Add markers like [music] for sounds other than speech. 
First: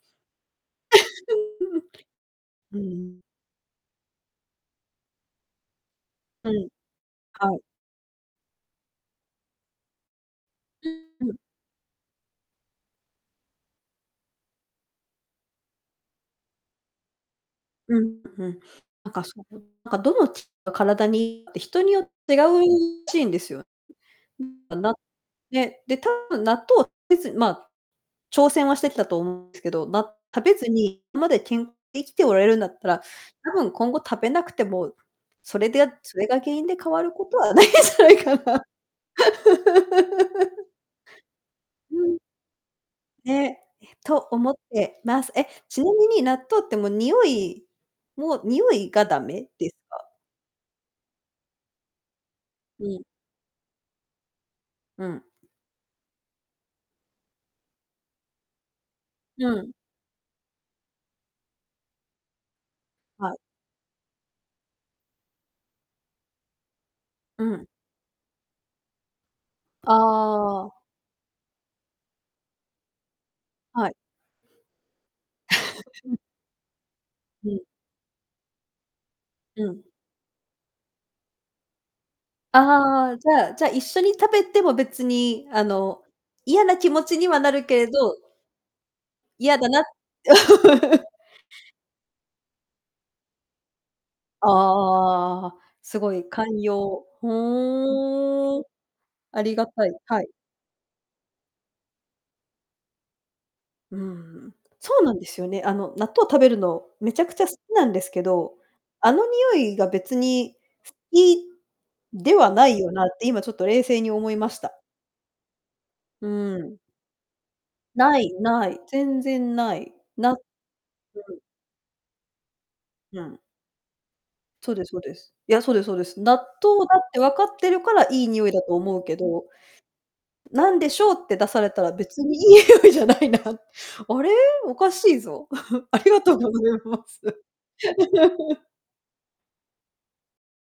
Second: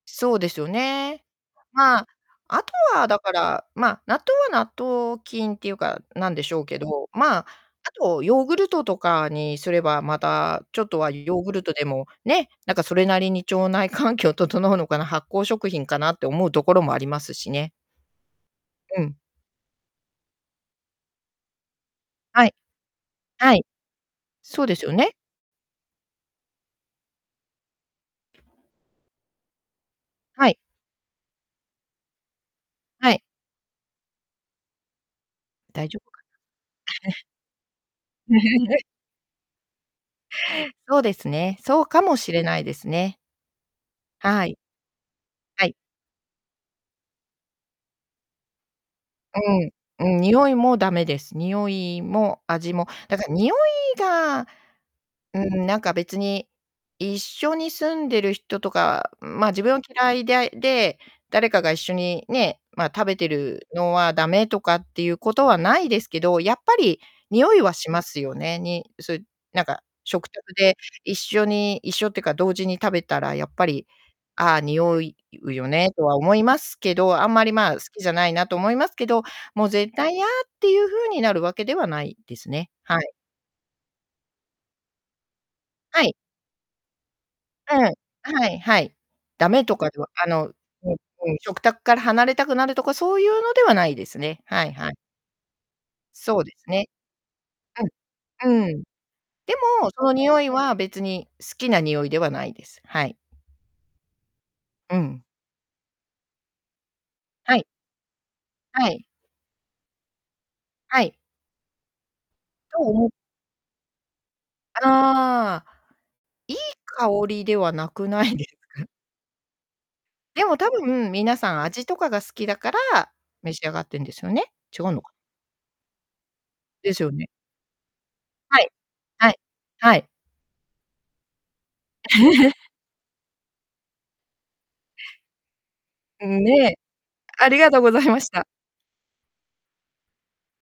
そうですよね。まあ、あ [laughs] とううは、だん。から、ま、納豆は納豆菌っていうか、なんでうしょうん。けど、まあ、はい。あとヨーグルトとかにすれば、またちょうっとはん、うん。ヨーグルトでも、ね、なんかそれなりに腸内環境整うのかな、発酵食品かなって思うところもありますしね。うん、うん。うなんん。かその、なんかどの血が体にいいって人によっ違はい。うしいんですはよ。い。うん、そうあでな、すよね。で、で多分納豆たべず、ま、挑戦はしてきたと思うんですけど、な、食はべい。ずに、まで健、生きておられるんだったら、はい。多分今後食べなくても、それで、大や丈夫そかれが原因で変わな？るこ [chuckles] とはないんじゃないかな。[laughs] [laughs] そうですね。そううかもん。しれないですね。ね、とは思っい。てます。え、はい。ちなみに納豆ってもうにおいもうにおいがだめうですか？ん。うん、においも駄目です。においも味うも。ん。だからにおいが、うん。うん、なんか別に一緒に住んでる人とか、ま、う自ん。分を嫌いだいで、誰かが一緒にね、ま、食べてはう。るのは駄目とかっていうことはないですけど、やっぱりにうおいん。はしますよね。にそう、なんかあ食卓であ。一緒に一緒ってか同時に食べたら、やっぱり、はい。あ、においうよねとは [laughs] 思いますけど、あんまうり、ん。ま、好きじゃないなと思いますけど、もううん。絶対いやっていう風になるわけではないですね。はあい。あ、じゃあ、じゃ、一緒に食べても別に、あの、はい。嫌な気持ちにはなるうん、けれど。はい、はい。駄嫌目だとなかではあの、うん、[laughs] うん。食卓から離れたくなるとかそういうのではないですね。はいはい。ああ、すごいそうで寛すね。容。ふうん。ーうん。んうん。ありでがたも、い、そのはい。においは、別に好きなにおいではないです。はい。うん、そううなんん。ですよね。あの、納豆食べるの、めちゃくちゃ好はい。きなんですけど、はい。あの、においが別に好はい。きではなといよな思って、今ちょっと冷静に思いました。ああ。ういいん。香りではなくなない。いですない。か？全然ない。なうでも多分、皆ん。さん味とかが好きだからうん。召し上がってんですよね？そう違ですうそうのか。です。いや、そうですそうです。納豆でだしっょうてね。分かってるからいいにおいはだい。と思うけはい。ど、はい。なんでしょうって出されたら、別にいいに [laughs] おいじゃないな。あれ、おかしいぞ。[chuckles] ありがうとうん、ごね。ざいます。ありがとうございました。[laughs]